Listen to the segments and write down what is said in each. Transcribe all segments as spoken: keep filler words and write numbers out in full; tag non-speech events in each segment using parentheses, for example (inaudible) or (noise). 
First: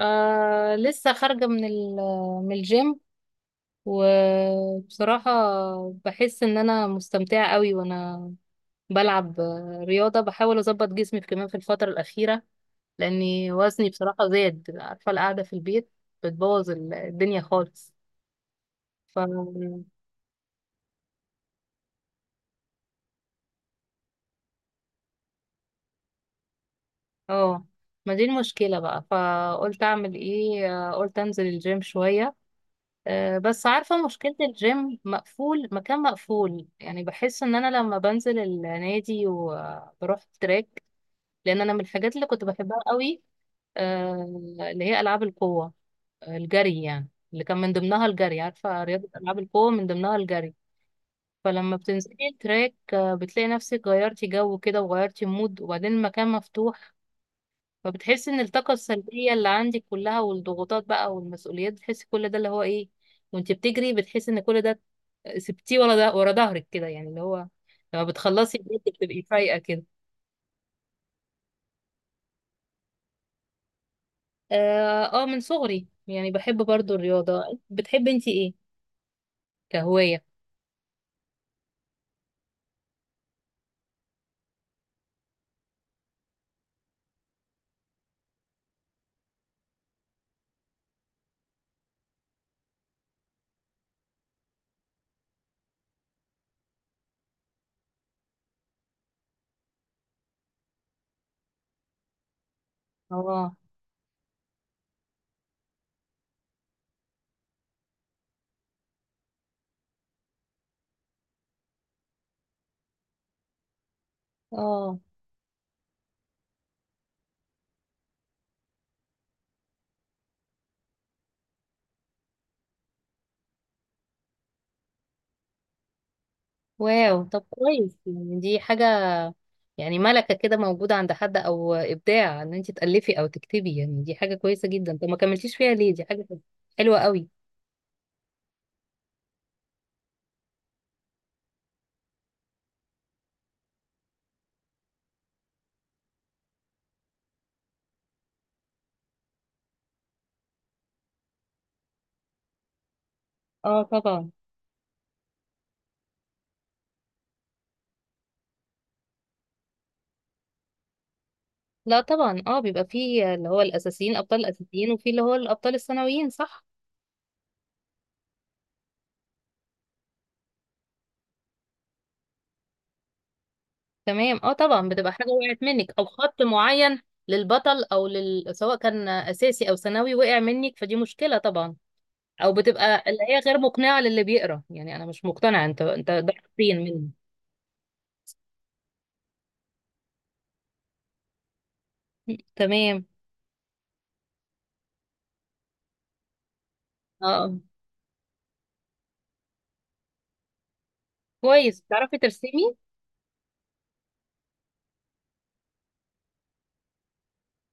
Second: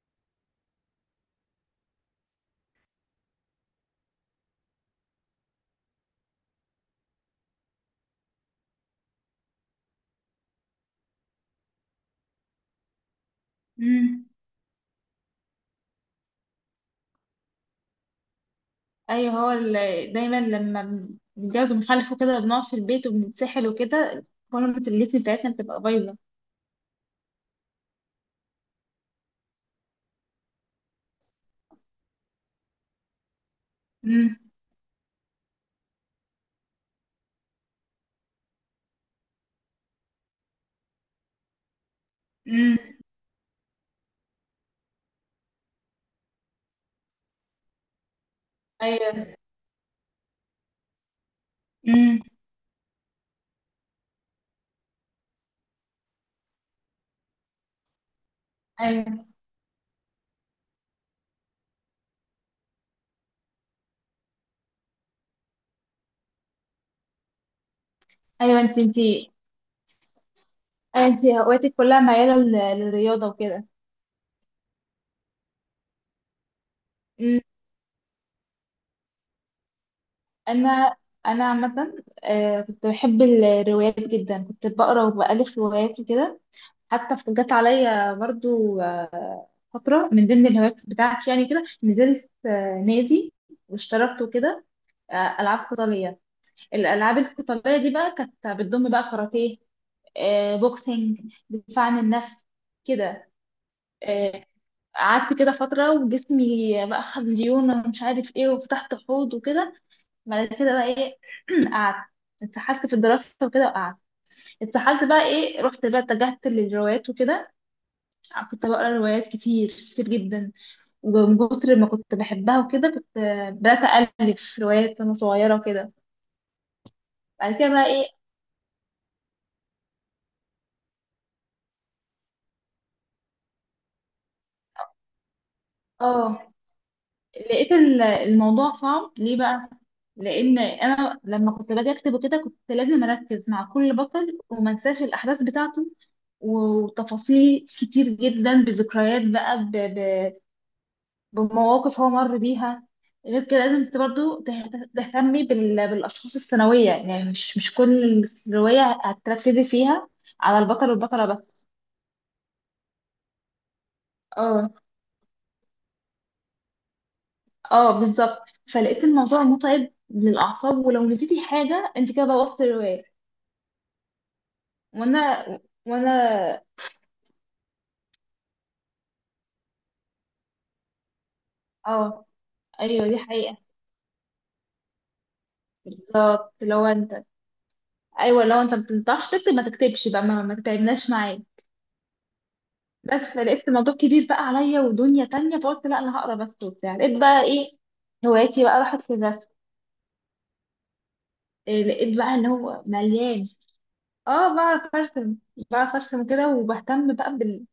آه لسه خارجة من ال- من الجيم. وبصراحة بحس ان انا مستمتعة قوي، وانا بلعب آه، رياضة، بحاول اظبط جسمي في- كمان في الفترة الأخيرة، لاني وزني امم. بصراحة زاد. عارفة، القعدة في البيت بتبوظ ال- الدنيا خالص. ايوه، هو ف ال- دايما لما بنتجوز وبنخلف وكده بنقعد في البيت وبنتسحل وكده، فورمة الجسم بتاعتنا بتبقى بايظة. اه ما دي المشكلة بقى، فقلت اعمل ايه؟ آه، قلت انزل الجيم شوية. آه، بس عارفة مشكلة امم. الجيم، مقفول، مكان مقفول يعني. بحس ان انا لما بنزل النادي وبروح تراك، لان انا من الحاجات اللي كنت امم. بحبها قوي، آه، اللي هي العاب القوة. آه، الجري يعني، اللي كان من ضمنها الجري. عارفة، رياضة ايوه. العاب القوة من ضمنها الجري. فلما بتنزلي امم. التراك آه، بتلاقي نفسك غيرتي جو كده، وغيرتي مود، وبعدين المكان مفتوح. فبتحس ان الطاقة ايوه. السلبية اللي عندك كلها، والضغوطات بقى والمسؤوليات، بتحس كل ده اللي هو ايه. وانت بتجري بتحس ان كل ده سبتيه ورا، ده ورا ظهرك كده يعني اللي هو. لما بتخلصي ايوه، انت بجد انت بتبقي أيوة. فايقة كده. انت هواياتك كلها معيلة لل- للرياضة وكده. اه. آه، من صغري يعني بحب برضو امم. الرياضة. بتحبي انت ايه كهواية؟ انا انا عامة، آه، كنت بحب الروايات جدا، كنت بقرا وبألف روايات وكده. حتى ف- جت عليا برضو آه، فترة من ضمن الهوايات بتاعتي، يعني كده نزلت آه، نادي واشتركت وكده. آه، العاب قتاليه. الالعاب القتاليه دي بقى كانت بتضم بقى كاراتيه، آه، بوكسينج، دفاع عن النفس، كده. اه، آه، قعدت كده فتره وجسمي بقى خد ليونه ومش عارف ايه، وفتحت حوض وكده. بعد كده بقى ايه؟ (clears throat) قعدت اتسحلت في الدراسه وكده، وقعدت اه. اتسحلت بقى ايه، رحت بقى اتجهت للروايات وكده. كنت بقرا روايات كتير كتير جدا، ومن كتر ما كنت بحبها وكده كنت آه، بدات الف روايات وانا صغيره وكده. واو، طب بعد كده بقى كويس، ايه؟ يعني دي حاجة. يعني ملكة كده موجودة عند حد، او ابداع ان انت تألفي او تكتبي. يعني دي حاجة كويسة جدا. طب ما كملتيش فيها ليه؟ دي حاجة اه، حلوة قوي. لقيت ال- الموضوع صعب ليه بقى؟ لان انا لما كنت باجي اكتب وكده كنت لازم اركز مع كل بطل وما انساش الاحداث بتاعته، وتفاصيل كتير جدا بذكريات بقى، ب... ب... بمواقف هو مر بيها. غير كده لازم اه انت طبعا. برضو تهت- تهتمي بال... بالاشخاص الثانويه، يعني مش مش كل الروايه هتركزي فيها على البطل والبطله بس. لا طبعا، اه، بيبقى فيه اللي هو الاساسيين، الابطال اه، الاساسيين، وفي اللي هو الابطال الثانويين، صح. اه، بالظبط. فلقيت الموضوع متعب للاعصاب، ولو نسيتي حاجه انت كده بوظتي الروايه. تمام، اه طبعا. بتبقى حاجه وانا وقعت منك، او وانا خط معين للبطل او لل... سواء كان اساسي او ثانوي، وقع منك، فدي مشكله طبعا. اه، او بتبقى ايوه دي اللي هي حقيقة، غير مقنعه للي بيقرا. يعني انا مش مقتنعه، انت، انت ده بالظبط. فين لو مني؟ انت ايوه، لو انت ما بتعرفش تكتب ما تكتبش بقى، ما, ما تتعبناش معايا. م، تمام. بس لقيت الموضوع كبير بقى عليا ودنيا تانية، فقلت لا، انا هقرا بس وبتاع. لقيت بقى اه، ايه، هواياتي بقى راحت في الرسم. كويس. إيه، بتعرفي لقيت بقى اللي ترسمي؟ هو مليان. اه، بعرف ارسم، بعرف ارسم كده، وبهتم بقى بال...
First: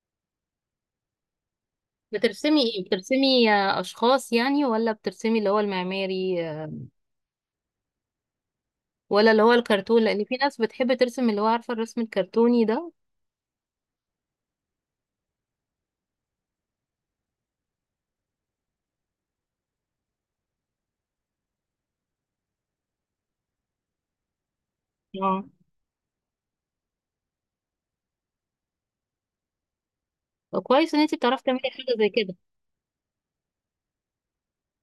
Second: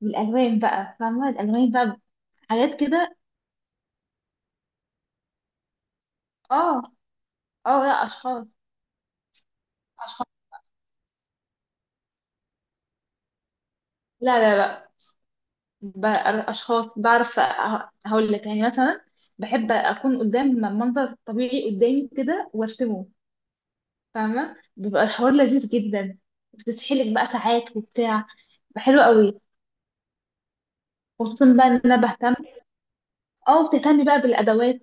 بالالوان بقى، فاهمة الالوان بقى، بترسمي حاجات ايه؟ كده. بترسمي آه، اشخاص يعني، ولا بترسمي اللي هو المعماري، اه، اه، لا، اشخاص، ولا اللي هو الكرتون؟ لان اشخاص. في ناس بتحب ترسم اللي هو، عارفه، الرسم الكرتوني ده. لا، لا، لا، بقى- اشخاص بعرف، أ- هقول لك يعني، مثلا بحب اكون قدام منظر طبيعي قدامي كده وارسمه. فاهمه، بيبقى الحوار اه، لذيذ جدا، بتسحلك بقى ساعات وبتاع، بيبقى حلو قوي. كويس ان انت بتعرفي خصوصا تعملي بقى ان حاجه انا زي بهتم كده. او بتهتمي بقى بالادوات،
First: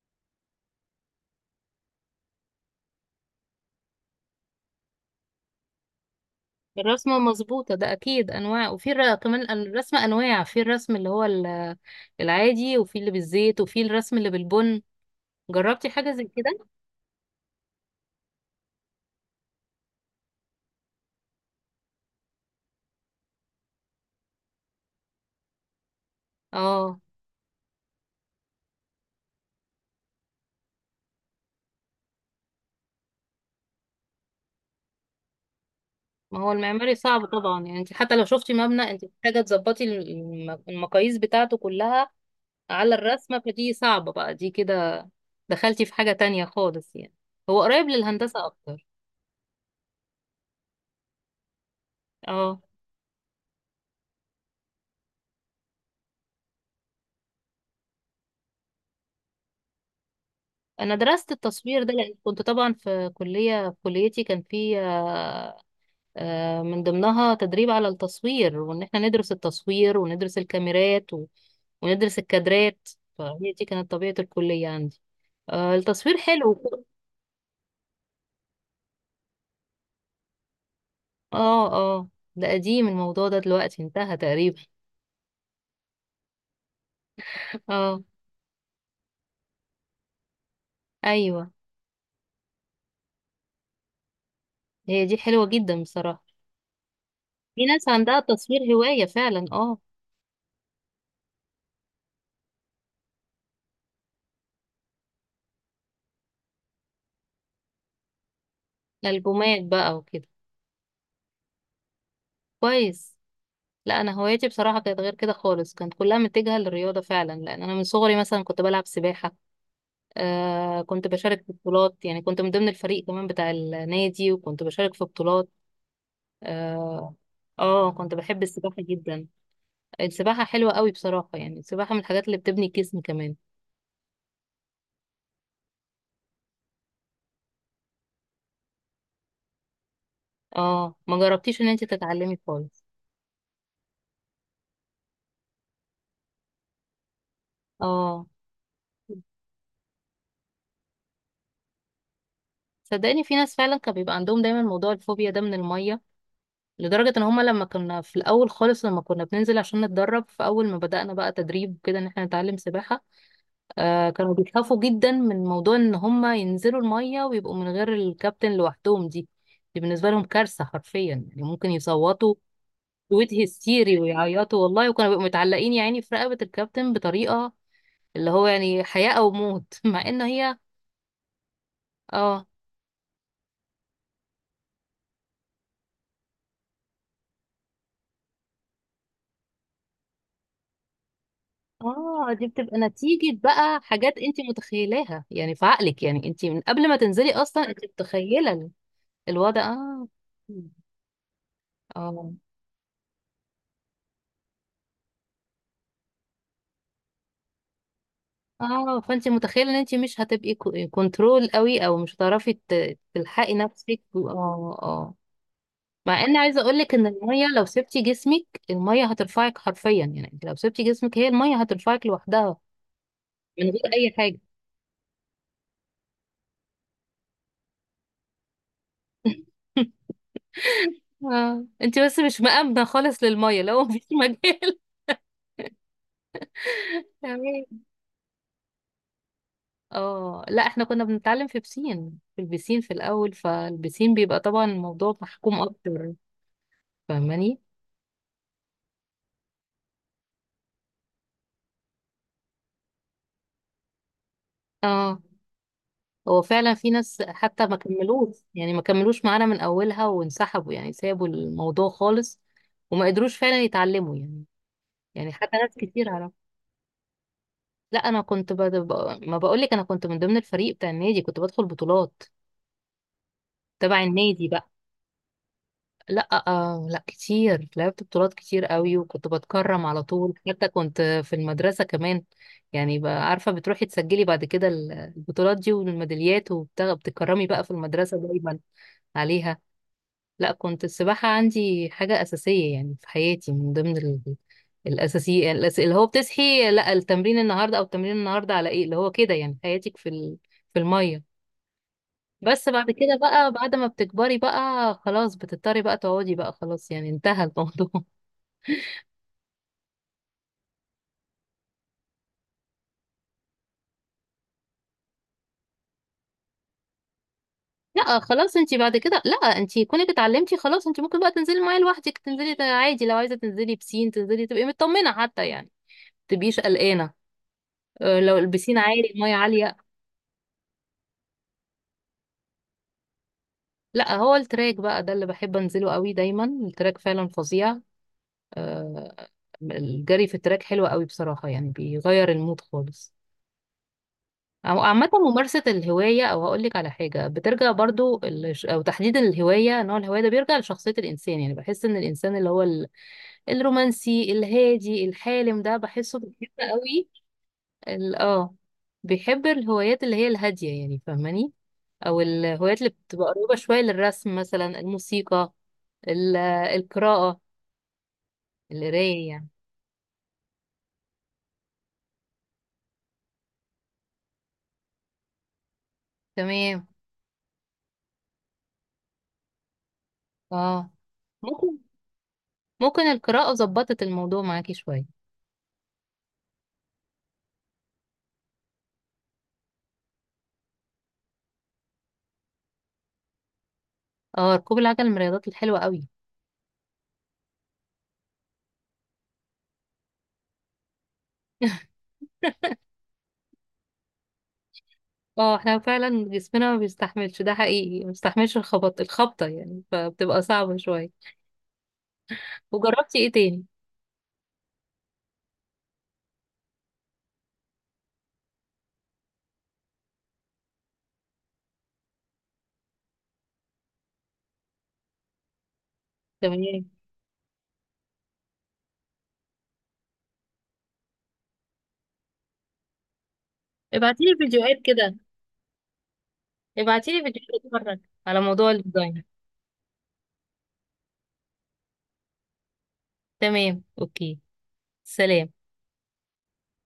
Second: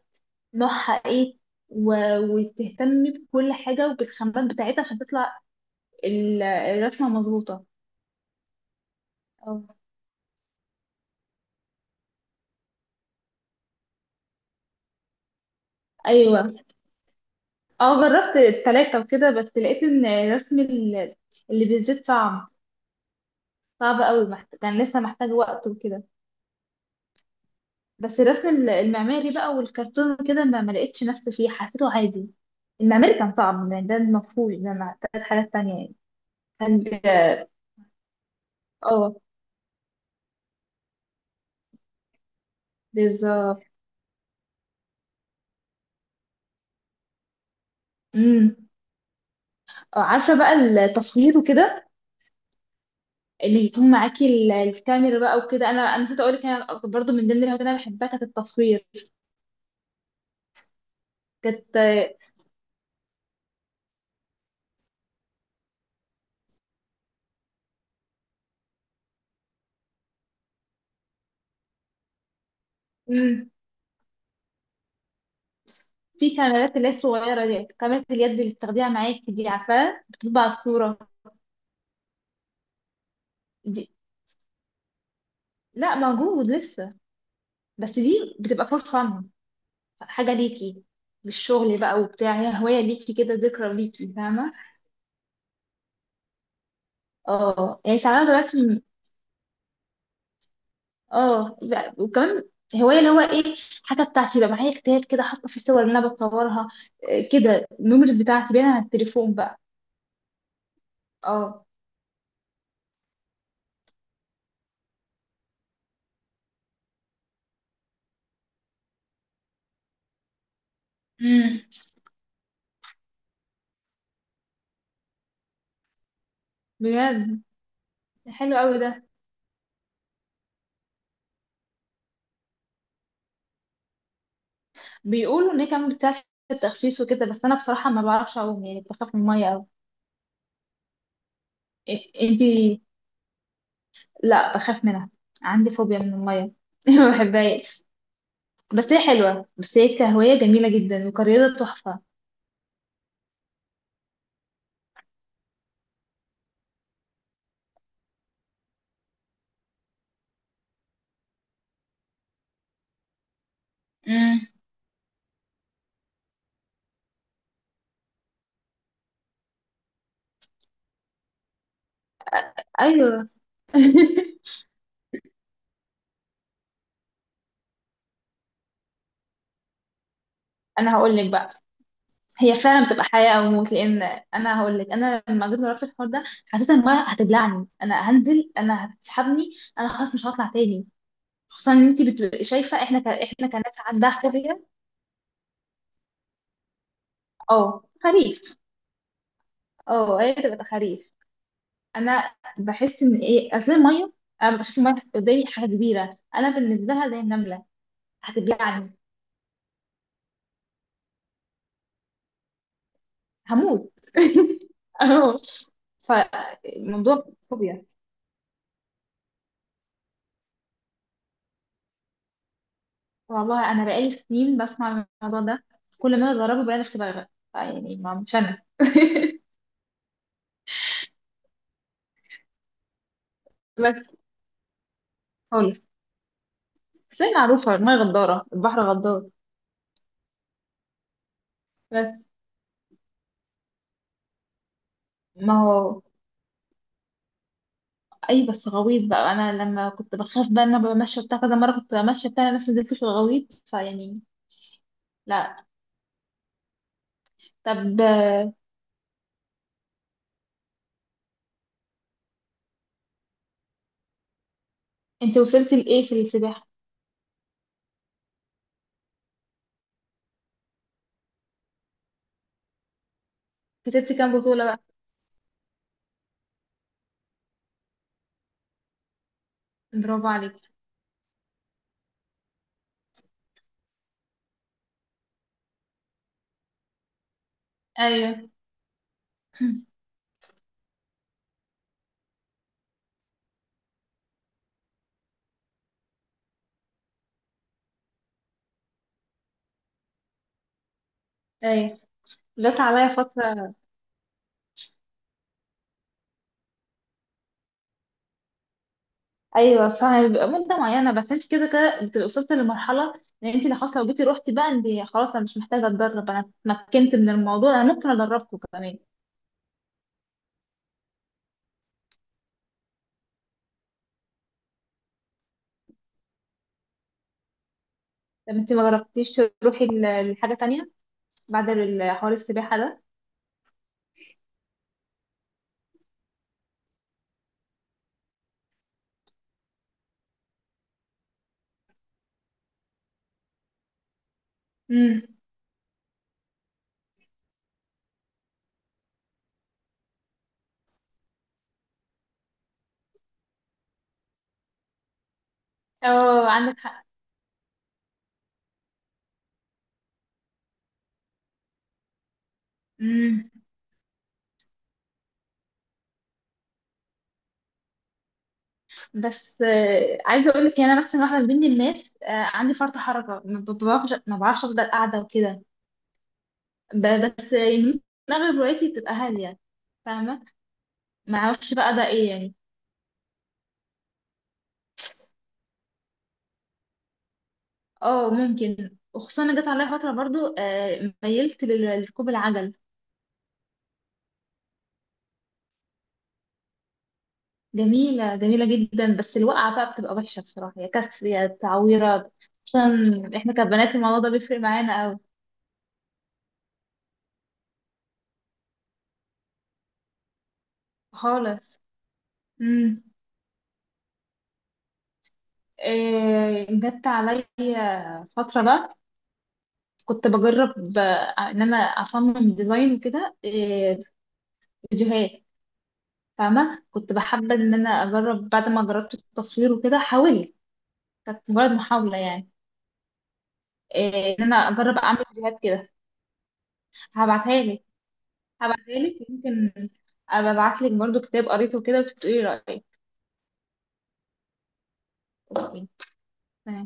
نوعها ايه، و... وتهتمي بكل حاجه وبالخامات بتاعتها عشان تطلع ال- الرسمه الرسمه مظبوطه. مظبوطه، ده اكيد انواع. وفي الر- كمان أو. الرسم انواع. في الرسم اللي هو ال- العادي، وفي اللي بالزيت، وفي الرسم اللي بالبن. جربتي حاجه زي ايوه، كده؟ اه، جربت التلاته وكده، بس لقيت ان رسم ال- اللي بالزيت صعب، صعب قوي، محت... كان لسه محتاج وقت وكده. اه، بس الرسم ال- المعماري بقى والكرتون وكده ما ما لقيتش نفسي فيه، حسيته عادي. المعماري كان صعب يعني، ده المفروض ده أنا محتاج حاجات تانية يعني، ما هو المعماري صعب محتاج. طبعا. يعني انت حتى لو شفتي مبنى، (laughs) انت اه، محتاجه تظبطي الم- المقاييس بتاعته كلها على الرسمه. بالظبط. فدي صعبه بقى دي كده. دخلتي في حاجه تانية خالص يعني. هو قريب للهندسه امم. اكتر. آه، عارفه بقى التصوير وكده، اه، اللي يكون معاكي ال- الكاميرا بقى وكده. انا انا نسيت اقول لك، انا برضو من ضمن الهوايات اللي انا بحبها كانت التصوير. انا درست كانت. التصوير ده، لان آه، كنت طبعا في كليه، في كليتي كان في آه، آه، من ضمنها تدريب على التصوير، وان احنا ندرس التصوير وندرس الكاميرات و- وندرس الكادرات. امم فهي دي كانت طبيعه الكليه عندي. آه، التصوير في حلو. كاميرات اللي هي الصغيره دي، كاميرا اليد اللي بتاخديها معاكي دي، عارفاها بتطبع الصوره. اه، اه. ده قديم، الموضوع ده دلوقتي دي، انتهى تقريبا. لا، موجود لسه، بس اه، دي بتبقى فور فن، حاجة ليكي مش ايوه. شغل بقى وبتاع، هي هواية ليكي كده، ذكرى ليكي، فاهمة. هي دي حلوه جدا بصراحه. في اه، ناس يعني عندها ساعات التصوير دلوقتي م- هوايه فعلا، اه. اه، لا، وكمان هواية اللي هو ايه، حاجة بتاعتي بقى. معايا كتاب كده حاطة فيه صور اللي انا بتصورها. إيه كده، الميموريز بتاعتي باينة على التليفون بقى. البومات بقى وكده، اه. كويس. لا، انا هوايتي بصراحه كانت غير كده خالص، كانت كلها متجهه للرياضه فعلا. لان انا من صغري مثلا كنت بلعب سباحه. آه، كنت بشارك في امم. بطولات، يعني كنت من ضمن الفريق كمان بتاع النادي، وكنت بشارك في بطولات. اه. بجد؟ آه كنت بحب حلو السباحه قوي ده. جدا. السباحه حلوه قوي بصراحه. يعني السباحه من الحاجات اللي بتبني الجسم كمان. بيقولوا ان هي كمان بتساعد في التخفيف وكده، بس انا بصراحة ما بعرفش اعوم، يعني بخاف من المية قوي. اه، ما جربتيش ان انت إيه- تتعلمي انتي، خالص؟ لا بخاف منها، عندي فوبيا من المية. (laughs) ما بحبهاش. اه، بس هي حلوة، بس هي كهواية جميلة جدا، وكرياضة تحفة. صدقني في ناس فعلا كان بيبقى عندهم دايما موضوع الفوبيا ده من الميه. لدرجة ان هما، لما كنا في الاول خالص، لما كنا بننزل عشان نتدرب في اول ما بدأنا بقى تدريب كده ان احنا نتعلم سباحة، آه كانوا امم. بيخافوا جدا من موضوع ان هما ينزلوا المية ويبقوا من غير الكابتن لوحدهم. دي دي بالنسبة لهم كارثة حرفيا. يعني ممكن يصوتوا ايوه. صوت هستيري (laughs) ويعيطوا والله. وكانوا بيبقوا متعلقين يعني في رقبة الكابتن، بطريقة اللي هو يعني حياة او موت (laughs) مع ان هي. انا هقول لك بقى، اه، هي فعلا بتبقى حياة او موت، لان انا هقول لك، انا لما جيت جربت الحوار ده حسيت ان المية هتبلعني، انا هنزل انا هتسحبني، انا خلاص مش هطلع تاني. خصوصا ان انت اه. بتبقي دي بتبقى شايفة، احنا ك... نتيجة احنا كناس بقى عندها حاجات انت فوبيا. متخيلاها يعني في عقلك. يعني انت من قبل ما تنزلي اصلا، اه، انت متخيلة خريف. ال- الوضع. اه. اه، هي بتبقى خريف. اه، انا بحس ان ايه، اصل الميه، انا بشوف الميه قدامي حاجه كبيره، انا بالنسبه لها زي النمله، هتبلعني، اه. فانت متخيلة ان انت مش هتبقي كو- كنترول قوي، او مش هتعرفي ت- تلحقي هموت. نفسك، و- (laughs) اه، اه. اهو، مع ان عايزة اقولك ان فالموضوع المية لو فوبيا. سبتي جسمك، المية هترفعك حرفيا. يعني انت لو سبتي جسمك هي المية هترفعك لوحدها من والله انا غير بقالي اي حاجة. سنين بسمع الموضوع ده، كل ما أنا اجربه بلاقي نفسي بغرق، يعني ما مش انا. (laughs) (laughs) اه، انت بس مش مأمنة خالص للمية، لو مفيش بس مجال. خالص. (laughs) بس هي معروفه، تمام. الميه غداره، البحر غدار. اه، لا، احنا كنا بنتعلم في بسين. بس. في البسين في الاول، فالبسين بيبقى طبعا الموضوع ما محكوم هو اكتر. فاهماني؟ اي، بس غويط بقى، انا لما كنت بخاف بقى ان انا بمشي بتاع كذا مره، كنت بمشي بتاع، أنا نفسي نزلت في الغويط فيعني. اه، لا. هو فعلا في ناس حتى ما طب كملوش. يعني ما كملوش معانا من اولها وانسحبوا، يعني سابوا الموضوع خالص. وما قدروش فعلا يتعلموا يعني. يعني انت حتى ناس وصلتي لايه كتير في عرف. السباحه؟ لا، انا كنت بد... ب- ما بقولك، انا كنت من ضمن الفريق بتاع النادي، كنت بدخل بطولات تبع كسبت كام النادي بطولة بقى. بقى؟ لا، آه لا، كتير، لعبت بطولات كتير قوي، وكنت بتكرم على برافو طول. حتى عليك. كنت في المدرسة كمان. يعني بقى، عارفة، بتروحي تسجلي بعد كده ال- البطولات دي والميداليات، وبتكرمي بقى في المدرسة ايوه. دايما عليها. (clears throat) لا، كنت السباحة عندي حاجة أساسية يعني في حياتي، من ضمن ال- الأساسية. الأس- اللي هو بتصحي، لا التمرين النهاردة، أو التمرين النهاردة على إيه، اللي هو كده يعني حياتك في ال- في المية. ايوه، بس جت بعد عليا كده بقى، بعد فتره. ما بتكبري بقى خلاص بتضطري بقى تقعدي بقى خلاص، يعني انتهى الموضوع (laughs) ايوه، فبيبقى مده معينه، بس انت كده كده بتبقي وصلتي لمرحله ان انت لو خلاص لو جيتي روحتي بقى، انت خلاص، انا مش محتاجه اتدرب، انا اتمكنت من الموضوع، انا ممكن لا خلاص. ادربكم انتي بعد كمان. كده، لا، انتي كونك اتعلمتي خلاص، انتي ممكن بقى تنزلي الميه لوحدك، تنزلي ت- عادي. لو عايزه تنزلي بسين تنزلي، تبقي مطمنه حتى، يعني تبقيش قلقانه. اه، لو طب انت البسين ما عالي، جربتيش الميه عاليه. تروحي ل- لحاجه تانية بعد ال- حوار السباحه ده؟ لا، هو التراك بقى ده اللي بحب انزله قوي دايما. التراك فعلا فظيع. اه، الجري في التراك حلو قوي بصراحه، يعني بيغير المود خالص. أو عامة امم. ممارسة الهواية، أو هقولك على حاجة بترجع برضو ال- أو تحديد الهواية، نوع الهواية ده بيرجع لشخصية الإنسان. يعني بحس إن الإنسان اللي هو ال- الرومانسي الهادي الحالم ده، بحسه اه، بيحب عندك قوي ال- اه بيحب الهوايات اللي هي الهادية، يعني فاهماني؟ أو الهوايات اللي حق. بتبقى قريبة شوية للرسم، مثلا الموسيقى، ال- القراءة، القراية يعني. بس آه، عايزه اقول لك، انا بس واحده من ضمن الناس، آه، عندي فرط حركه، ما ب- بعرفش، ما بعرفش افضل قاعده وكده. تمام، ب- بس آه، يعني ممكن، اغلب روايتي بتبقى هاديه، فاهمه. اه، ما اعرفش ممكن. بقى ده ايه يعني. ممكن القراءة ظبطت الموضوع معاكي شوية. اه ممكن، وخصوصا انا جت عليا فتره برضو، آه، ميلت لل- لركوب العجل. اه، ركوب العجل من الرياضات الحلوة قوي. جميله، جميله جدا، بس الوقعه بقى بتبقى وحشه بصراحه، يا كسر يا تعويره. خصوصا احنا كبنات، الموضوع ده بيفرق معانا قوي اه، احنا فعلا جسمنا ما بيستحملش، ده حقيقي، ما بيستحملش الخبط، الخبطة يعني، فبتبقى صعبة شوية. خالص. امم. وجربتي ايه تاني؟ إيه، جت عليا فتره بقى كنت بجرب آه، ان انا اصمم ديزاين وكده، آه، فيديوهات. فاهمه، تمام. كنت بحب ان انا اجرب بعد ما جربت التصوير وكده، حاولت. كانت مجرد محاوله يعني، ابعتيلي آه، ان انا فيديوهات اجرب كده. اعمل فيديوهات كده. ابعتيلي هبعتها فيديوهات لك. اتفرج، على موضوع هبعتها الديزاين. لك يمكن. ابعت لك برضو كتاب قريته كده، وتقولي رايك. تمام، اوكي. سلام. أوكي، تمام.